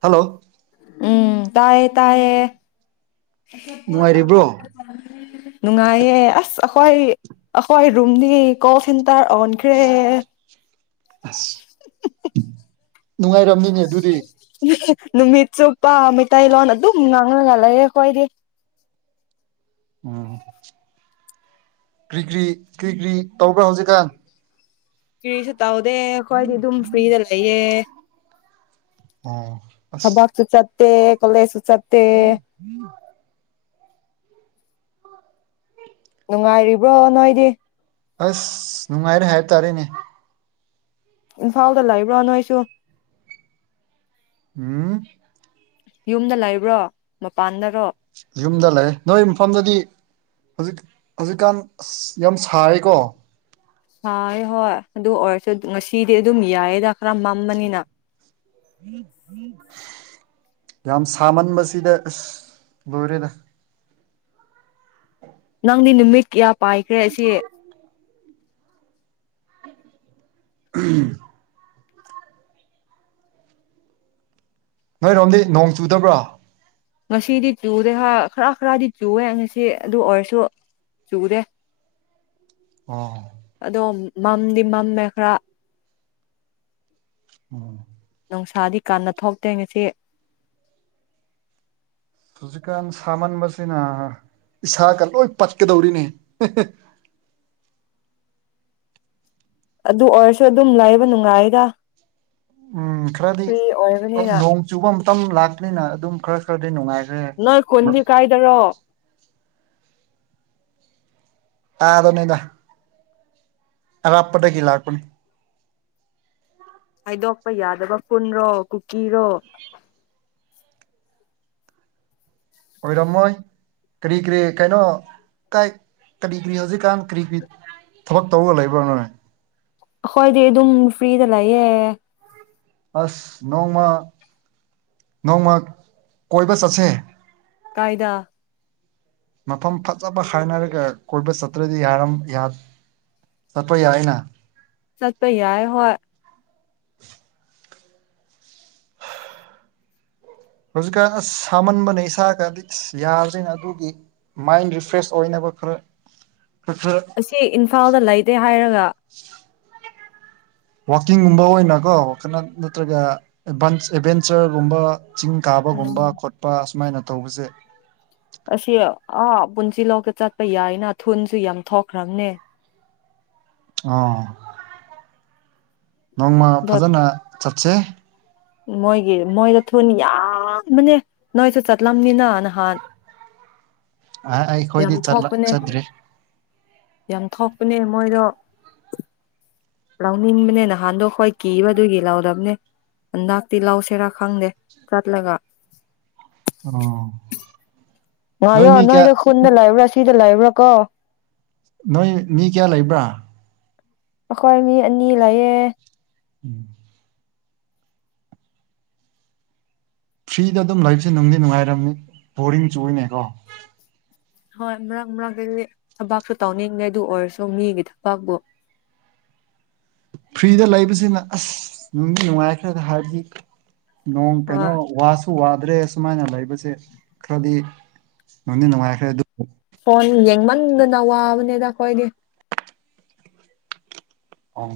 hello ꯎꯝ ꯇꯥꯏꯌꯦ ꯇꯥꯏꯌꯦ ꯑꯆꯥꯄꯣꯠ ꯅꯨꯡꯉꯥꯏꯔꯤꯕ꯭ꯔꯣ ꯑꯍꯥꯎꯕ [inaudible] ꯅꯨꯡꯉꯥꯏꯌꯦ ꯑꯁ ꯑꯈꯣꯏ ꯑꯈꯣꯏ ꯔꯨꯝꯗꯤ ꯀꯣꯜ ꯁꯦꯟꯇꯔ ꯑꯣꯟꯈ꯭ꯔꯦ ꯑꯁ ꯅꯨꯡꯉꯥꯏꯔꯝꯅꯤꯅꯦ ꯗꯨꯗꯤ [unintelligible] ꯅꯨꯃꯤꯠ ꯆꯨꯞꯄ ꯃꯩꯇꯩꯂꯣꯟ ꯑꯗꯨꯝ ꯉꯥꯡꯉꯒ ꯂꯩꯌꯦ ꯈꯣꯏꯗꯤ ꯎꯝ ꯀ꯭ꯔꯤ ꯀ꯭ꯔꯤ ꯀ꯭ꯔꯤ ꯀ꯭ꯔꯤ ꯇꯧꯕ꯭ꯔꯥ ꯍꯧꯖꯤꯛꯀꯥꯟ ꯀ꯭ꯔꯤꯁꯨ ꯇꯥꯎꯗꯦ ꯈꯣꯏꯗꯤ ꯗꯨꯝ ꯐ꯭ꯔꯤꯗ ꯂꯩꯌꯦ ꯑꯣ ꯑꯁ ꯊꯕꯥꯛꯆꯨ ꯆꯠꯇꯦ ꯀꯣꯂꯦꯖꯁꯨ ꯆꯠꯇꯦ [inaudible] ꯅꯨꯡꯉꯥꯏꯔꯤꯕꯣ ꯅꯣꯏꯗꯤ ꯑꯁ ꯅꯨꯡꯉꯥꯏꯔꯦ ꯍꯥꯏ ꯇꯥꯔꯦꯅꯦ ꯏꯝꯐꯥꯜꯗ ꯂꯩꯕ꯭ꯔꯣ ꯅꯣꯏꯁꯨ [unintelligible] ꯌꯨꯝꯗ ꯂꯩꯕ꯭ꯔꯣ ꯃꯄꯥꯟꯗꯔꯣ ꯌꯨꯝꯗ ꯂꯩꯌꯦ ꯅꯣꯏ ꯃꯐꯝꯗꯗꯤ ꯍꯧꯖꯤꯛ ꯍꯧꯖꯤꯛꯀꯥꯟ ꯑꯁ ꯌꯥꯝ ꯁꯥꯔꯦꯀꯣ ꯁꯥꯏꯌꯦ ꯍꯣꯏ ꯑꯗꯨ ꯑꯣꯏꯔꯁꯨ ꯉꯁꯤꯗꯤ ꯑꯗꯨꯝ ꯌꯥꯏꯌꯦꯗ ꯈ꯭ꯔ ꯃꯝꯕꯅꯤꯅ [inaudible] ꯌꯥꯝ ꯁꯥꯃꯟꯕꯁꯤꯗ ꯑꯁ ꯂꯣꯏꯔꯦꯗ ꯅꯪꯗꯤ ꯅꯨꯃꯤꯠ ꯀꯌꯥ ꯄꯥꯏꯈ꯭ꯔꯦ ꯑꯁꯤ [unintelligible] ꯅꯣꯏꯔꯣꯝꯗꯤ ꯅꯣꯡ ꯆꯨꯗꯕ꯭ꯔꯥ ꯉꯁꯤꯗꯤ ꯇꯨꯗꯦ ꯍ ꯈ꯭ꯔ ꯈ꯭ꯔꯗꯤ ꯆꯨꯋꯦ ꯉꯁꯤ ꯑꯗꯨꯑꯣꯏꯔꯁꯨ ꯆꯨꯗꯦ ꯑꯣ ꯑꯗꯣ ꯃꯝꯗꯤ ꯃꯝꯃꯦ ꯈ꯭ꯔ ꯑꯣ ꯅꯨꯡꯁꯥꯗꯤ ꯀꯥꯟꯅ ꯊꯣꯛꯇꯦ ꯉꯁꯤ ꯍꯧꯖꯤꯛꯀꯥꯟ ꯁꯥꯃꯟꯕꯁꯤꯅ ꯏꯁꯥꯒ ꯂꯣꯏ ꯄꯠꯀꯗꯧꯔꯤꯅꯤ ꯑꯗꯨ ꯑꯣꯏꯔꯁꯨ ꯑꯗꯨꯝ ꯂꯩꯕ ꯅꯨꯡꯉꯥꯏꯗ ꯎꯝ ꯈꯔꯗꯤ ꯐ꯭ꯔꯤ ꯑꯣꯏꯕꯅꯤꯅ ꯅꯣꯡ ꯆꯨꯕ ꯃꯇꯝ ꯂꯥꯛꯄꯅꯤꯅ ꯑꯗꯨꯝ ꯈꯔ ꯈꯔꯗꯤ ꯅꯨꯡꯉꯥꯏꯈ꯭ꯔꯦ ꯅꯣꯏ ꯈꯨꯟꯗꯤ ꯀꯥꯏꯗꯔꯣ ꯑ ꯑꯗꯨꯅꯤꯗ ꯑꯔꯥꯞꯄꯗꯒꯤ ꯂꯥꯛꯄꯅꯤ ꯍꯥꯏꯗꯣꯛꯄ ꯌꯥꯗꯕ ꯄꯨꯜꯔꯣ ꯀꯨꯀꯤꯔꯣ ꯑꯣꯏꯔꯝꯃꯣꯏ ꯀꯔꯤ ꯀꯔꯤ ꯀꯩꯅꯣ ꯀꯥꯏ ꯀꯔꯤ ꯀꯔꯤ ꯍꯧꯖꯤꯛꯀꯥꯟ ꯀꯔꯤ ꯀꯔꯤ ꯊꯕꯛ ꯇꯧꯔ ꯂꯩꯕ꯭ꯔꯥ ꯅꯣꯏ ꯑꯈꯣꯏꯗꯤ ꯑꯗꯨꯝ ꯐ꯭ꯔꯤꯗ ꯂꯩꯌꯦ ꯑꯁ ꯅꯣꯡꯃ ꯅꯣꯡꯃ ꯀꯣꯏꯕ ꯆꯠꯁꯦ ꯀꯥꯏꯗ ꯃꯐꯝ ꯐꯠꯖꯕ ꯍꯥꯏꯅꯔꯒ ꯀꯣꯏꯕ ꯆꯠꯇ꯭ꯔꯗꯤ ꯌꯥꯔꯝ ꯌꯥ ꯆꯠꯄ ꯌꯥꯏꯅ ꯆꯠꯄ ꯌꯥꯏ ꯍꯣꯏ ꯍꯧꯖꯤꯛꯀꯥꯟ ꯑꯁ ꯁꯥꯃꯟꯕꯅ ꯏꯁꯥꯒꯇꯤ ꯌꯥꯗ꯭ꯔꯤꯅ ꯑꯗꯨꯒꯤ ꯃꯥꯏꯟ ꯔꯤꯐ꯭ꯔꯦꯁ ꯑꯣꯏꯅꯕ ꯈꯔ ꯈꯔ ꯈꯔ ꯁꯤ ꯏꯝꯐꯥꯜꯗ ꯂꯩꯇꯦ ꯍꯥꯏꯔꯒ ꯋꯥꯛꯀꯤꯡꯒꯨꯝꯕ ꯑꯣꯏꯅꯀꯣ ꯈꯥꯅ ꯅꯠꯇ꯭ꯔꯒ ꯑꯦꯚꯜ ꯑꯦꯚꯦꯟꯆꯔꯒꯨꯝꯕ ꯆꯤꯡ ꯀꯥꯕꯒꯨꯝꯕ ꯎꯝ ꯈꯣꯠꯄ ꯑꯁꯨꯃꯥꯏꯅ ꯇꯧꯕꯖꯦ ꯑꯁꯤ ꯑꯥ ꯄꯨꯟꯁꯤ ꯂꯧꯛꯇ ꯆꯠꯄ ꯌꯥꯏꯅ ꯊꯨꯟꯁꯨ ꯌꯥꯝ ꯊꯣꯛꯈ꯭ꯔꯝꯅꯦ ꯑꯣ ꯅꯣꯡꯃ ꯑꯗꯣ ꯐꯖꯅ ꯆꯠꯁꯦ ꯃꯣꯏꯒꯤ ꯃꯣꯏꯗ ꯊꯨꯟ ꯌꯥꯝꯕꯅꯦ ꯅꯣꯏꯁꯨ ꯆꯠꯂꯝꯅꯤꯅ ꯅꯍꯥꯟ [unintelligible] ꯌꯥꯝ ꯑꯩꯈꯣꯏꯗꯤ ꯊꯣꯛꯄꯅꯦ ꯆꯠꯇ꯭ꯔꯤ ꯌꯥꯝ ꯊꯣꯛꯄꯅꯦ ꯃꯣꯏꯗꯣ ꯂꯧꯅꯤꯡꯕꯅꯦ ꯅꯍꯥꯟꯗꯣ ꯑꯩꯈꯣꯏ ꯀꯤꯕꯗꯨꯒꯤ ꯂꯧꯗꯝꯅꯦ ꯍꯟꯗꯛꯇꯤ ꯂꯧꯁꯤꯔꯥ ꯈꯪꯗꯦ ꯆꯠꯂꯒ ꯑꯣ ꯅꯣꯏ ꯉꯥꯏꯌꯣ ꯃꯤ ꯀꯌꯥ ꯅꯣꯏꯗꯣ ꯈꯨꯟꯗ ꯂꯩꯕ꯭ꯔꯥ ꯁꯤꯗ ꯂꯩꯕ꯭ꯔꯥ ꯀꯣ ꯅꯣꯏ ꯃꯤ ꯀꯌꯥ ꯂꯩꯕ꯭ꯔꯥ ꯑꯩꯈꯣꯏ ꯃꯤ ꯑꯅꯤ ꯂꯩꯌꯦ ꯎꯝ ꯐ꯭ꯔꯤꯗ ꯑꯗꯨꯝ ꯂꯩꯕꯁꯦ ꯅꯨꯡꯗꯤ ꯅꯨꯡꯉꯥꯏꯔꯝꯅꯤ ꯕꯣꯔꯤꯡ ꯆꯨꯏꯌꯦꯅꯦꯀꯣ ꯍꯣꯏ ꯃꯔꯛ ꯃꯔꯛꯇꯗꯤ ꯊꯕꯛꯁꯨ ꯇꯧꯅꯤꯡꯗꯦ ꯑꯗꯨ ꯑꯣꯏꯔꯁꯨ ꯃꯤꯒꯤ ꯊꯕꯛꯄꯨ ꯐ꯭ꯔꯤꯗ ꯂꯩꯕꯁꯤꯅ ꯑꯁ ꯅꯨꯡꯗꯤ ꯅꯨꯡꯉꯥꯏꯈ꯭ꯔꯦꯗ ꯍꯥꯏꯗꯤ ꯅꯣꯡ ꯍꯣꯏ ꯀꯩꯅꯣ ꯋꯥꯁ ꯋꯥꯗ꯭ꯔꯦ ꯁꯨꯃꯥꯏꯅ ꯂꯩꯕꯁꯦ ꯈ꯭ꯔꯗꯤ ꯅꯨꯡꯗꯤ ꯅꯨꯡꯉꯥꯏꯈ꯭ꯔꯦ ꯑꯗꯨ ꯐꯣꯟ ꯌꯦꯡꯃꯟꯗꯅ ꯋꯥꯕꯅꯦꯗ ꯑꯩꯈꯣꯏꯗꯤ ꯑꯣ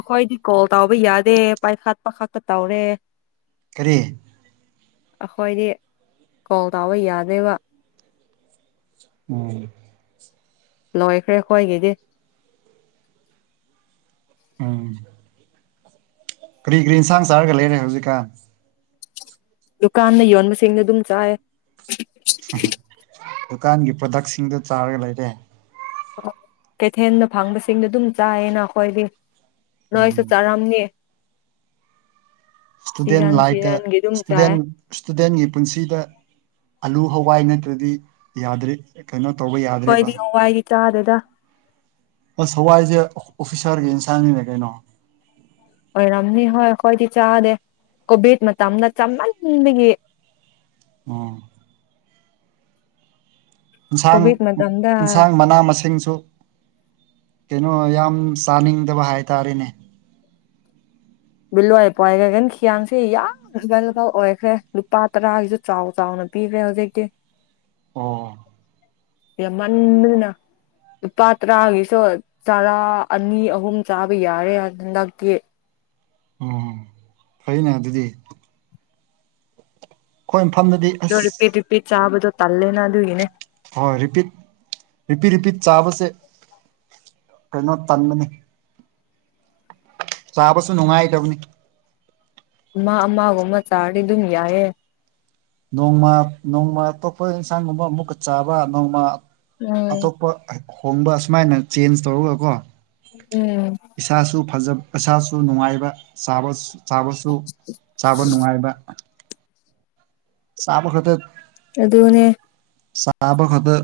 ꯑꯩꯈꯣꯏꯗꯤ ꯀꯣꯜ ꯇꯥꯎꯕ ꯌꯥꯗꯦ ꯄꯥꯏꯈꯠꯄ ꯈꯛꯇ ꯇꯧꯔꯦ ꯀꯔꯤ ꯑꯩꯈꯣꯏꯗꯤ ꯀꯣꯜ ꯇꯧꯕ ꯌꯥꯗꯦꯕ ꯎꯝ ꯂꯣꯏꯈ꯭ꯔꯦ ꯑꯩꯈꯣꯏꯒꯤꯗꯤ ꯎꯝ ꯀꯔꯤ ꯀꯔꯤ ꯏꯟꯁꯥꯡ ꯆꯥꯔꯒ ꯂꯩꯔꯦ ꯍꯧꯖꯤꯛꯀꯥꯟ ꯗꯨꯀꯥꯟꯗ ꯌꯣꯟꯕꯁꯤꯡꯗꯨ ꯑꯗꯨꯝ ꯆꯥꯏ ꯗꯨꯀꯥꯟꯒꯤ ꯄ꯭ꯔꯗꯛꯁꯤꯡꯗꯣ ꯆꯥꯔꯒ ꯂꯩꯔꯦ ꯀꯩꯊꯦꯜꯗ ꯐꯪꯕꯁꯤꯡꯗꯨ ꯑꯗꯨꯝ ꯆꯥꯏꯌꯦꯅ ꯑꯩꯈꯣꯏꯗꯤ ꯅꯣꯏꯁꯨ ꯎꯝ ꯆꯥꯔꯝꯅꯤ ꯏꯁꯇꯨꯗꯦꯟ ꯁꯤꯖꯟ ꯂꯥꯏꯇ ꯁꯤꯖꯟꯒꯤ ꯑꯗꯨꯝ ꯆꯥꯏ ꯏꯁꯇꯨꯗꯦꯟ ꯏꯁꯇꯨꯗꯦꯟꯒꯤ ꯄꯨꯟꯁꯤꯗ ꯑꯂꯨ ꯍꯋꯥꯏ ꯅꯠꯇ꯭ꯔꯗꯤ ꯌꯥꯗ꯭ꯔꯤ ꯀꯩꯅꯣ ꯇꯧꯕ ꯌꯥ ꯑꯩꯈꯣꯏꯗꯤ ꯍꯋꯥꯏꯗꯤ ꯆꯥꯗꯦꯗ ꯑꯁ ꯍꯋꯥꯏꯁꯦ ꯑꯣ ꯑꯣꯐꯤꯁꯥꯔꯒꯤ ꯏꯟꯁꯥꯡꯒꯤꯅꯦ ꯀꯩꯅꯣ ꯑꯣꯏꯔꯝꯅꯤ ꯍꯣꯏ ꯑꯩꯈꯣꯏꯗꯤ ꯆꯥꯗꯦ ꯀꯣꯚꯤꯠ ꯃꯇꯝꯗ ꯆꯃꯟꯕꯒꯤ ꯎꯝ ꯌꯦꯟꯁꯥꯡ ꯀꯣꯚꯤꯠ ꯃꯇꯝꯗ ꯌꯦꯟꯁꯥꯡ ꯃꯅꯥ ꯃꯁꯤꯡꯁꯨ ꯀꯩꯅꯣ ꯌꯥꯝ ꯆꯥꯅꯤꯡꯗꯕ ꯍꯥꯏꯇꯥꯔꯦꯅꯦ ꯕꯤꯜꯂꯋꯥ ꯄꯥꯏꯈꯒꯅꯤ ꯍꯤꯌꯥꯡꯁꯦ ꯌꯥꯝ ꯂꯥꯏ ꯂꯨꯥꯏ ꯑꯣꯏꯈ꯭ꯔꯦ ꯂꯨꯄꯥ ꯇꯔꯥꯒꯤꯁꯨ ꯆꯥꯎ-ꯆꯥꯎꯅ ꯄꯤꯈ꯭ꯔꯦ ꯍꯧꯖꯤꯛꯇꯤ ꯑꯣ ꯌꯥꯝ ꯃꯟꯕꯅ ꯂꯨꯄꯥ ꯇꯔꯥꯒꯤꯁꯨ ꯆꯔꯥ ꯑꯅꯤ ꯑꯍꯨꯝ ꯆꯥꯕ ꯌꯥꯔꯦ ꯍꯟꯗꯛꯇꯤ ꯎꯝ ꯐꯩꯅ ꯑꯗꯨꯗꯤ ꯑꯩꯈꯣꯏ ꯃꯐꯝꯗꯗꯤ ꯑꯗꯣ ꯔꯤꯄꯤꯠ ꯑꯁ ꯔꯤꯄꯤꯠ ꯆꯥꯕꯗꯨ ꯇꯜꯂꯦꯅ ꯑꯗꯨꯒꯤꯅꯦ ꯍꯣꯏ ꯔꯤꯄꯤꯠ ꯔꯤꯄꯤꯠ ꯔꯤꯄꯤꯠ ꯆꯥꯕꯁꯦ ꯀꯩꯅꯣ ꯇꯟꯕꯅꯤ ꯆꯥꯕꯁꯨ ꯅꯨꯡꯉꯥꯏꯗꯕꯅꯤ ꯑꯃꯥ ꯑꯃꯒꯨꯝꯕ ꯆꯥꯔꯗꯤ ꯑꯗꯨꯝ ꯌꯥꯏꯌꯦ ꯅꯣꯡꯃꯥ ꯅꯣꯡꯃ ꯑꯇꯣꯞꯄ ꯏꯟꯁꯥꯡꯒꯨꯝꯕ ꯑꯃꯨꯛꯀ ꯆꯥꯕ ꯅꯣꯡꯃꯥ ꯎꯝ ꯑꯇꯣꯞꯄ ꯍꯣꯡꯕ ꯑꯁꯨꯃꯥꯏꯅ ꯆꯦꯟꯖ ꯇꯧꯔꯒꯀꯣ ꯎꯝ ꯏꯁꯥꯁꯨ ꯐꯖ ꯄꯩꯁꯥꯁꯨ ꯅꯨꯡꯉꯥꯏꯕ ꯆꯥꯕꯁꯨ ꯆꯥꯕꯁꯨ ꯆꯥꯕ ꯅꯨꯡꯉꯥꯏꯕ ꯆꯕ ꯈꯠꯗ ꯑꯗꯨꯅꯦ ꯆꯥꯕꯈꯗ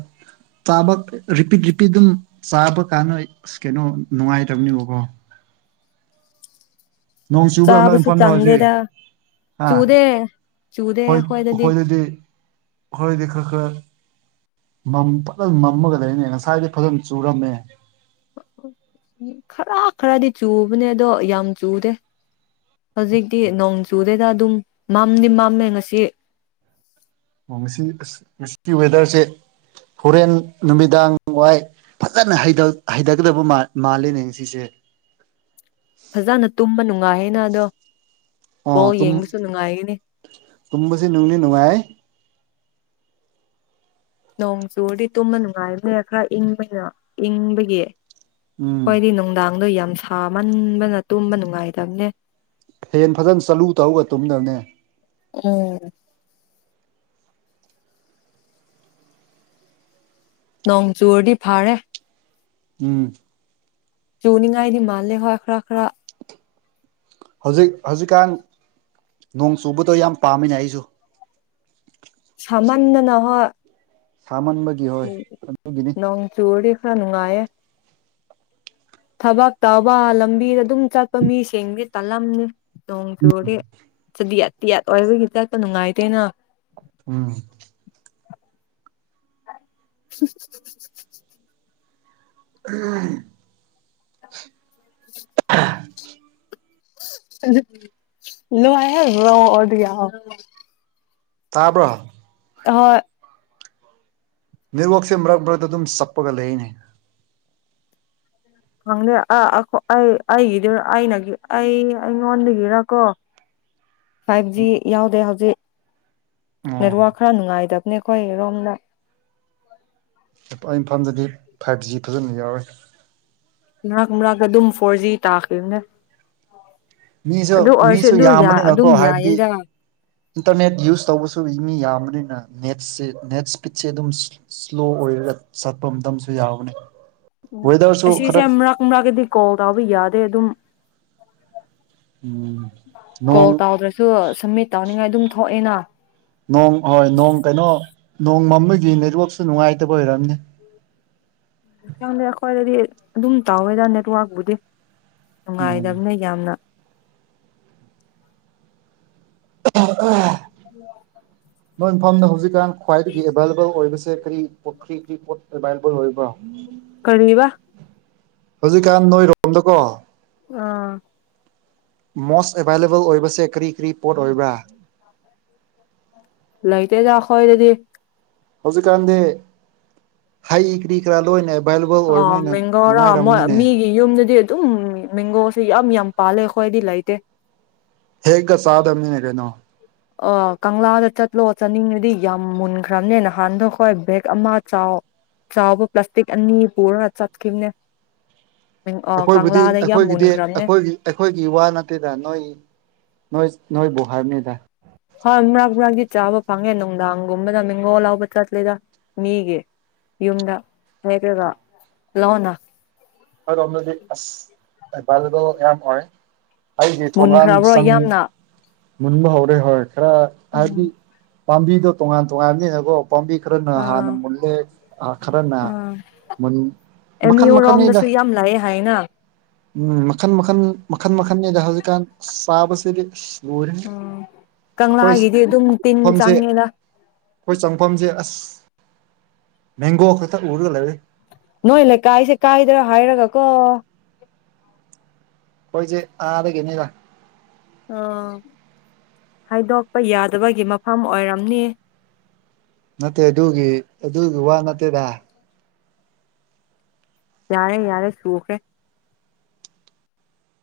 ꯆꯥꯕ ꯔꯤꯄꯤꯠ ꯔꯤꯄꯤꯠ ꯑꯗꯨꯝ ꯆꯥꯕ ꯀꯥꯟꯗ ꯑꯁ ꯀꯩꯅꯣ ꯅꯨꯡꯉꯥꯏꯇꯕꯅꯦꯕꯀꯣ ꯅꯣꯡ ꯆꯨꯕ꯭ꯔꯥ ꯅꯣꯏ ꯆꯥꯕꯁꯨ ꯏꯐꯥꯟꯗ ꯍꯧꯖꯤꯛ ꯆꯪꯗꯦꯗ ꯑ ꯆꯨꯗꯦ ꯍꯣꯏ ꯑꯩꯈꯣꯏꯗꯗꯤ ꯑꯩꯈꯣꯏꯗꯤ ꯈꯔ ꯈꯔ ꯃꯝ ꯐꯖꯅ ꯃꯝꯃꯒ ꯂꯩꯅꯦ ꯉꯁꯥꯏꯗꯤ ꯐꯖꯅ ꯆꯨꯔꯝꯃꯦ ꯎ ꯈꯔ ꯈꯔꯗꯤ ꯆꯨꯕꯅꯦ ꯑꯗꯣ ꯌꯥꯝ ꯆꯨꯗꯦ ꯍꯧꯖꯤꯛꯇꯤ ꯅꯣꯡꯆꯨꯗꯦꯗ ꯑꯗꯨꯝ ꯃꯝꯗꯤ ꯃꯥꯝꯃꯦ ꯉꯁꯤ ꯑꯣ ꯉꯁꯤ ꯑꯁ ꯉꯁꯤꯒꯤ ꯋꯦꯗꯔꯁꯦ ꯍꯣꯔꯦꯟ ꯅꯨꯃꯤꯗꯥꯡ ꯋꯥꯏ ꯐꯖꯅ ꯍꯩꯗ ꯍꯩꯗꯒꯗꯕ ꯃꯥꯜ ꯃꯥꯜꯂꯦꯅꯦ ꯉꯁꯤꯁꯦ ꯐꯖꯅ ꯇꯨꯝꯕ ꯅꯨꯡꯉꯥꯏꯌꯦꯅ ꯑꯗꯣ ꯑꯣ ꯕꯣꯜ ꯇꯨꯝ ꯌꯦꯡꯕꯁꯨ ꯅꯨꯡꯉꯥꯏꯒꯅꯤ ꯇꯨꯝꯕꯁꯤ ꯅꯨꯡꯗꯤ ꯅꯨꯡꯉꯥꯏ ꯅꯣꯡ ꯆꯨꯔꯗꯤ ꯇꯨꯝꯅ ꯅꯨꯡꯉꯥꯏꯕꯅꯦ ꯈꯔ ꯏꯪꯕꯅ ꯏꯪꯕꯒꯤ ꯎꯝ ꯑꯩꯍꯣꯏꯗꯤ ꯅꯨꯡꯗꯥꯡꯗꯣ ꯌꯥꯝ ꯁꯥꯃꯟꯕꯅ ꯇꯨꯝꯕ ꯅꯨꯡꯉꯥꯏꯇꯕꯅꯦ ꯐꯦꯟ ꯐꯖꯅ ꯆꯂꯨ ꯇꯧꯔꯒ ꯇꯨꯝꯗꯕꯅꯦ ꯎꯝ ꯅꯣꯡ ꯆꯨꯔꯗꯤ ꯐꯥꯔꯦ ꯎꯝ ꯆꯅꯤ ꯉꯥꯏꯗꯤ ꯃꯥꯜꯂꯦ ꯍꯣꯏ ꯈꯔ ꯈꯔ ꯍꯧꯖꯤꯛ ꯍꯧꯖꯤꯛꯀꯥꯟ ꯅꯣꯡ ꯆꯨꯕꯗꯣ ꯌꯥꯝ ꯄꯥꯝꯃꯤꯅꯦ ꯑꯩꯁꯨ ꯁꯥꯃꯟꯗꯅ ꯍꯣꯏ ꯁꯃꯝꯕꯒꯤ ꯎ ꯅꯣꯡ ꯆꯨꯔꯗꯤ ꯈ꯭ꯔꯥ ꯅꯨꯉꯥꯏꯌꯦ ꯊꯕꯛ ꯇꯧꯕ ꯂꯝꯕꯤꯗ ꯑꯗꯨꯝ ꯆꯠꯄ ꯃꯤꯁꯤꯡꯗꯤ ꯇꯜꯂꯝꯅꯤ ꯅꯣꯡ ꯆꯨꯔꯗꯤ ꯆꯗꯤꯌꯥꯇꯤꯌꯥꯠ ꯑꯣꯏꯕꯒꯤ ꯆꯥꯛꯄ ꯅꯨꯡꯉꯥꯏꯇꯦꯅ ꯎꯝ [inaudible] [unintelligible] [unintelligible] ꯇꯥꯕ꯭ꯔꯣ ꯍꯣꯏ ꯅꯦꯠꯋꯥꯔꯛꯁꯦ ꯃꯔꯛ ꯃꯔꯛꯇ ꯑꯗꯨꯝ ꯆꯞꯄꯒ ꯂꯩꯌꯦꯅꯦ ꯈꯪꯗꯦ ꯑ ꯑꯩ ꯑꯩꯒꯤꯗꯨ ꯑꯩꯅꯒꯤ ꯑꯩ ꯑꯩꯉꯣꯟꯗꯒꯤꯔꯀꯣ [inaudible] ꯐꯥꯏꯚ ꯖꯤ ꯌꯥꯎꯗꯦ ꯍꯧꯖꯤꯛ ꯑꯣ ꯅꯦꯠꯋꯥꯔꯛ ꯈꯔ ꯅꯨꯡꯉꯥꯏꯇꯕꯅꯦ ꯑꯩꯈꯣꯏ ꯔꯣꯝꯗ ꯑꯥ ꯏꯝꯐꯥꯜꯗꯗꯤ ꯐꯥꯏꯚ ꯖꯤ ꯐꯖꯅ ꯌꯥꯎꯔꯦ ꯃꯔꯛ ꯃꯔꯛꯇ ꯑꯗꯨꯝ ꯐꯣꯔ ꯖꯤ ꯇꯥꯈꯤꯝꯅꯦ ꯃꯤꯁꯨ ꯑꯗꯨ ꯑꯣꯏꯔꯁꯨ ꯃꯤꯁꯨ ꯑꯗꯨ ꯌꯥꯝꯕꯅꯤꯅꯀꯣ ꯑꯗꯨꯝ ꯍꯥꯏꯕꯗꯤ ꯌꯥꯏꯌꯦꯗ ꯏꯟꯇꯔꯅꯦꯠ ꯌꯨꯁ ꯇꯧꯕꯁꯨ ꯃꯤ ꯌꯥꯝꯕꯅꯤꯅ ꯅꯦꯠꯁꯦ ꯅꯦꯠ ꯁ꯭ꯄꯤꯠꯁꯦ ꯑꯗꯨꯝ ꯏꯁꯂꯣ ꯑꯣꯏꯔꯒ ꯆꯠꯄ ꯃꯇꯝꯁꯨ ꯌꯥꯎꯕꯅꯤ ꯋꯦꯗꯔꯁꯨ ꯈꯔ ꯀꯨꯨꯝꯔꯥꯒꯤꯗꯤ ꯀꯣꯜ ꯇꯧꯕ ꯌꯥꯗꯦ ꯑꯗꯨꯝ ꯎꯝ ꯅꯣꯡ ꯀꯣꯜ ꯇꯧꯗ꯭ꯔꯁꯨ ꯁꯝꯃꯤꯠ ꯇꯧꯅꯤꯡꯉꯥꯏ ꯑꯗꯨꯝ ꯊꯣꯛꯑꯦꯅ ꯅꯣꯡ ꯍꯣꯏ ꯅꯣꯡ ꯀꯩꯅꯣ ꯅꯣꯡ ꯃꯪꯕꯒꯤ ꯅꯦꯠꯋꯥꯛꯁꯨ ꯅꯨꯡꯉꯥꯏꯇꯕ ꯑꯣꯏꯔꯝꯅꯤ ꯅꯪꯗꯤ ꯑꯩꯈꯣꯏꯗꯗꯤ ꯑꯗꯨꯝ ꯇꯧꯋꯦꯗ ꯅꯦꯠꯋꯥꯔꯛꯄꯨꯗꯤ ꯎꯝ ꯅꯨꯡꯉꯥꯏꯇꯕꯅ ꯌꯥꯝꯅ ꯑ ꯑ ꯎꯝ [inaudible] [unintelligible] ꯅꯣꯏ ꯃꯐꯝꯗ ꯍꯧꯖꯤꯛꯀꯥꯟ ꯈ꯭ꯋꯥꯏꯗꯒꯤ ꯑꯦꯚꯥꯏꯂꯦꯕꯜ ꯑꯣꯏꯕꯁꯦ ꯀꯔꯤ ꯄꯈ꯭ꯔꯤꯒꯤ ꯄꯣꯥꯠ ꯑꯦꯕꯥꯏꯂꯦꯕꯜ ꯑꯣꯏꯕ꯭ꯔ ꯀꯔꯤꯕ ꯍꯧꯖꯤꯛꯀꯥꯟ ꯅꯣꯏꯔꯣꯝꯗꯀꯣ ꯑꯥ ꯃꯣꯁ ꯑꯦꯕꯥꯏꯂꯦꯕꯜ ꯑꯣꯏꯕꯁꯦ ꯀꯔꯤ ꯀꯔꯤ ꯄꯣꯠ ꯑꯣꯏꯕ꯭ꯔꯥ ꯑ [inaudible] ꯂꯩꯇꯦꯗ ꯈꯣꯏꯗꯗꯤ ꯍꯧꯖꯤꯛꯀꯥꯟꯗꯤ ꯍꯩ ꯀꯔꯤ ꯀꯔꯥ ꯂꯣꯏꯅ ꯑꯦꯕꯥꯏꯂꯦꯕꯜ ꯑꯣ ꯑꯣꯏꯕꯅꯤꯅ ꯃꯦꯡꯒꯣꯔ ꯅꯨꯡꯉꯥꯏꯔꯝꯅꯤꯅꯦ ꯃꯤꯒꯤ ꯌꯨꯝꯗꯗꯤ ꯑꯗꯨꯝ ꯃꯦꯡꯒꯣꯁꯦ ꯌꯥꯝ ꯌꯥꯝ ꯄꯥꯜꯂꯦ ꯑꯩꯈꯣꯏꯗꯤ ꯂꯩꯇꯦ ꯍꯦꯑꯒ ꯆꯥꯗꯕꯅꯤ ꯀꯩꯅꯣ ꯑ ꯀꯪꯂꯥꯗ ꯆꯠꯂꯣ ꯆꯠꯅꯤꯡꯉꯗꯤ ꯌꯥꯝ ꯃꯨꯟꯈ꯭ꯔꯕꯅꯦ ꯅꯍꯥꯟꯗꯣ ꯑꯩꯈꯣꯏ ꯕꯦꯛ ꯑꯃ ꯆꯥꯎ ꯆꯥꯎꯕ ꯄ꯭ꯂꯥꯁꯇꯤꯛ ꯑꯅꯤ ꯄꯨꯔꯒ ꯆꯠꯈꯤꯕꯅꯦ ꯑ ꯑꯩꯈꯣꯏꯕꯨꯗꯤ ꯀꯪꯂꯥꯗ ꯌꯥꯝ ꯑꯩꯈꯣꯏꯒꯤꯗꯤ ꯃꯨꯟꯈ꯭ꯔꯕꯅꯦ ꯑꯩꯈꯣꯏꯒꯤ ꯑꯩꯈꯣꯏꯒꯤ ꯋꯥ ꯅꯠꯇꯦꯗ ꯅꯣꯏ ꯅꯣꯏ ꯅꯣꯏꯕꯨ ꯍꯥꯏꯕꯅꯤꯗ ꯍꯣꯏ ꯃꯔꯛ ꯃꯔꯛꯗꯤ ꯆꯥꯕ ꯐꯪꯉꯦ ꯅꯨꯡꯗꯥꯡꯒꯨꯝꯕꯗ ꯃꯦꯡꯒꯣ ꯂꯥꯎꯕ ꯆꯠꯂꯤꯗ ꯃꯤꯒꯤ ꯌꯨꯝꯗ ꯃꯦꯠꯂꯒ ꯂꯣꯟꯅ ꯑꯩꯈꯣꯏꯔꯣꯝꯗꯗꯤ ꯑꯁ ꯑꯦꯚꯥꯏꯂꯦꯕꯜ ꯌꯥꯝ ꯑꯣꯏꯔꯦ ꯑꯩꯒꯤ ꯊꯣꯡꯒꯥꯡ ꯃꯨꯟꯈ꯭ꯔꯕ꯭ꯔꯣ ꯆꯪ ꯌꯥꯝꯅ ꯃꯨꯟꯕ ꯍꯧꯔꯦ ꯍꯣꯏ ꯈꯔ ꯍꯥꯏꯕꯗꯤ ꯄꯥꯝꯕꯤꯗꯣ ꯇꯣꯉꯥꯟ ꯇꯣꯉꯥꯟꯕꯅꯤꯅꯀꯣ ꯄꯥꯝꯕꯤ ꯈꯔꯅ ꯍꯥꯟꯅ ꯑꯥ ꯃꯨꯟꯂꯦ ꯈꯔꯅ ꯃꯨꯟ ꯃꯈꯟ ꯑꯦꯝꯌꯨ ꯃꯈꯟꯅꯤꯗ ꯔꯣꯝꯗꯁꯨ ꯌꯥꯝ ꯂꯥꯛꯑꯦ ꯍꯥꯏꯌꯦꯅ ꯎꯝ ꯃꯈꯜ ꯃꯈꯜ ꯃꯈꯟ ꯃꯈꯟꯅꯤꯗ ꯍꯧꯖꯤꯛꯀꯥꯟ ꯆꯥꯕꯁꯤꯗꯤ ꯂꯣꯏꯔꯦ ꯎꯝ ꯑꯩꯈꯣꯏ ꯀꯪꯂꯥꯒꯤꯗꯤ ꯑꯗꯨꯝ ꯇꯤꯟ ꯃꯐꯝꯁꯦ ꯆꯪꯉꯦꯗ ꯑꯩꯈꯣꯏ ꯆꯪꯐꯝꯁꯦ ꯑꯁ ꯃꯦꯡꯒꯣ ꯈꯛꯇ ꯎꯔꯒ ꯂꯩꯔꯦ ꯅꯣꯏ ꯂꯩꯀꯥꯏꯁꯦ ꯀꯥꯏꯗ꯭ꯔꯥ ꯍꯥꯏꯔꯒ ꯀꯣ ꯈꯣꯏꯁꯦ ꯑꯥꯗꯒꯤꯗ ꯑꯣ ꯍꯥꯏꯗꯣꯛꯄ ꯌꯥꯗꯕꯒꯤ ꯃꯐꯝ ꯑꯣꯏꯔꯝꯅꯤ ꯅꯠꯇꯦ ꯑꯗꯨꯒꯤ ꯑꯗꯨꯒꯤ ꯋꯥ ꯅꯠꯇꯦꯗ ꯌꯥꯔꯦ ꯌꯥꯔꯦ ꯁꯨꯈꯔꯦ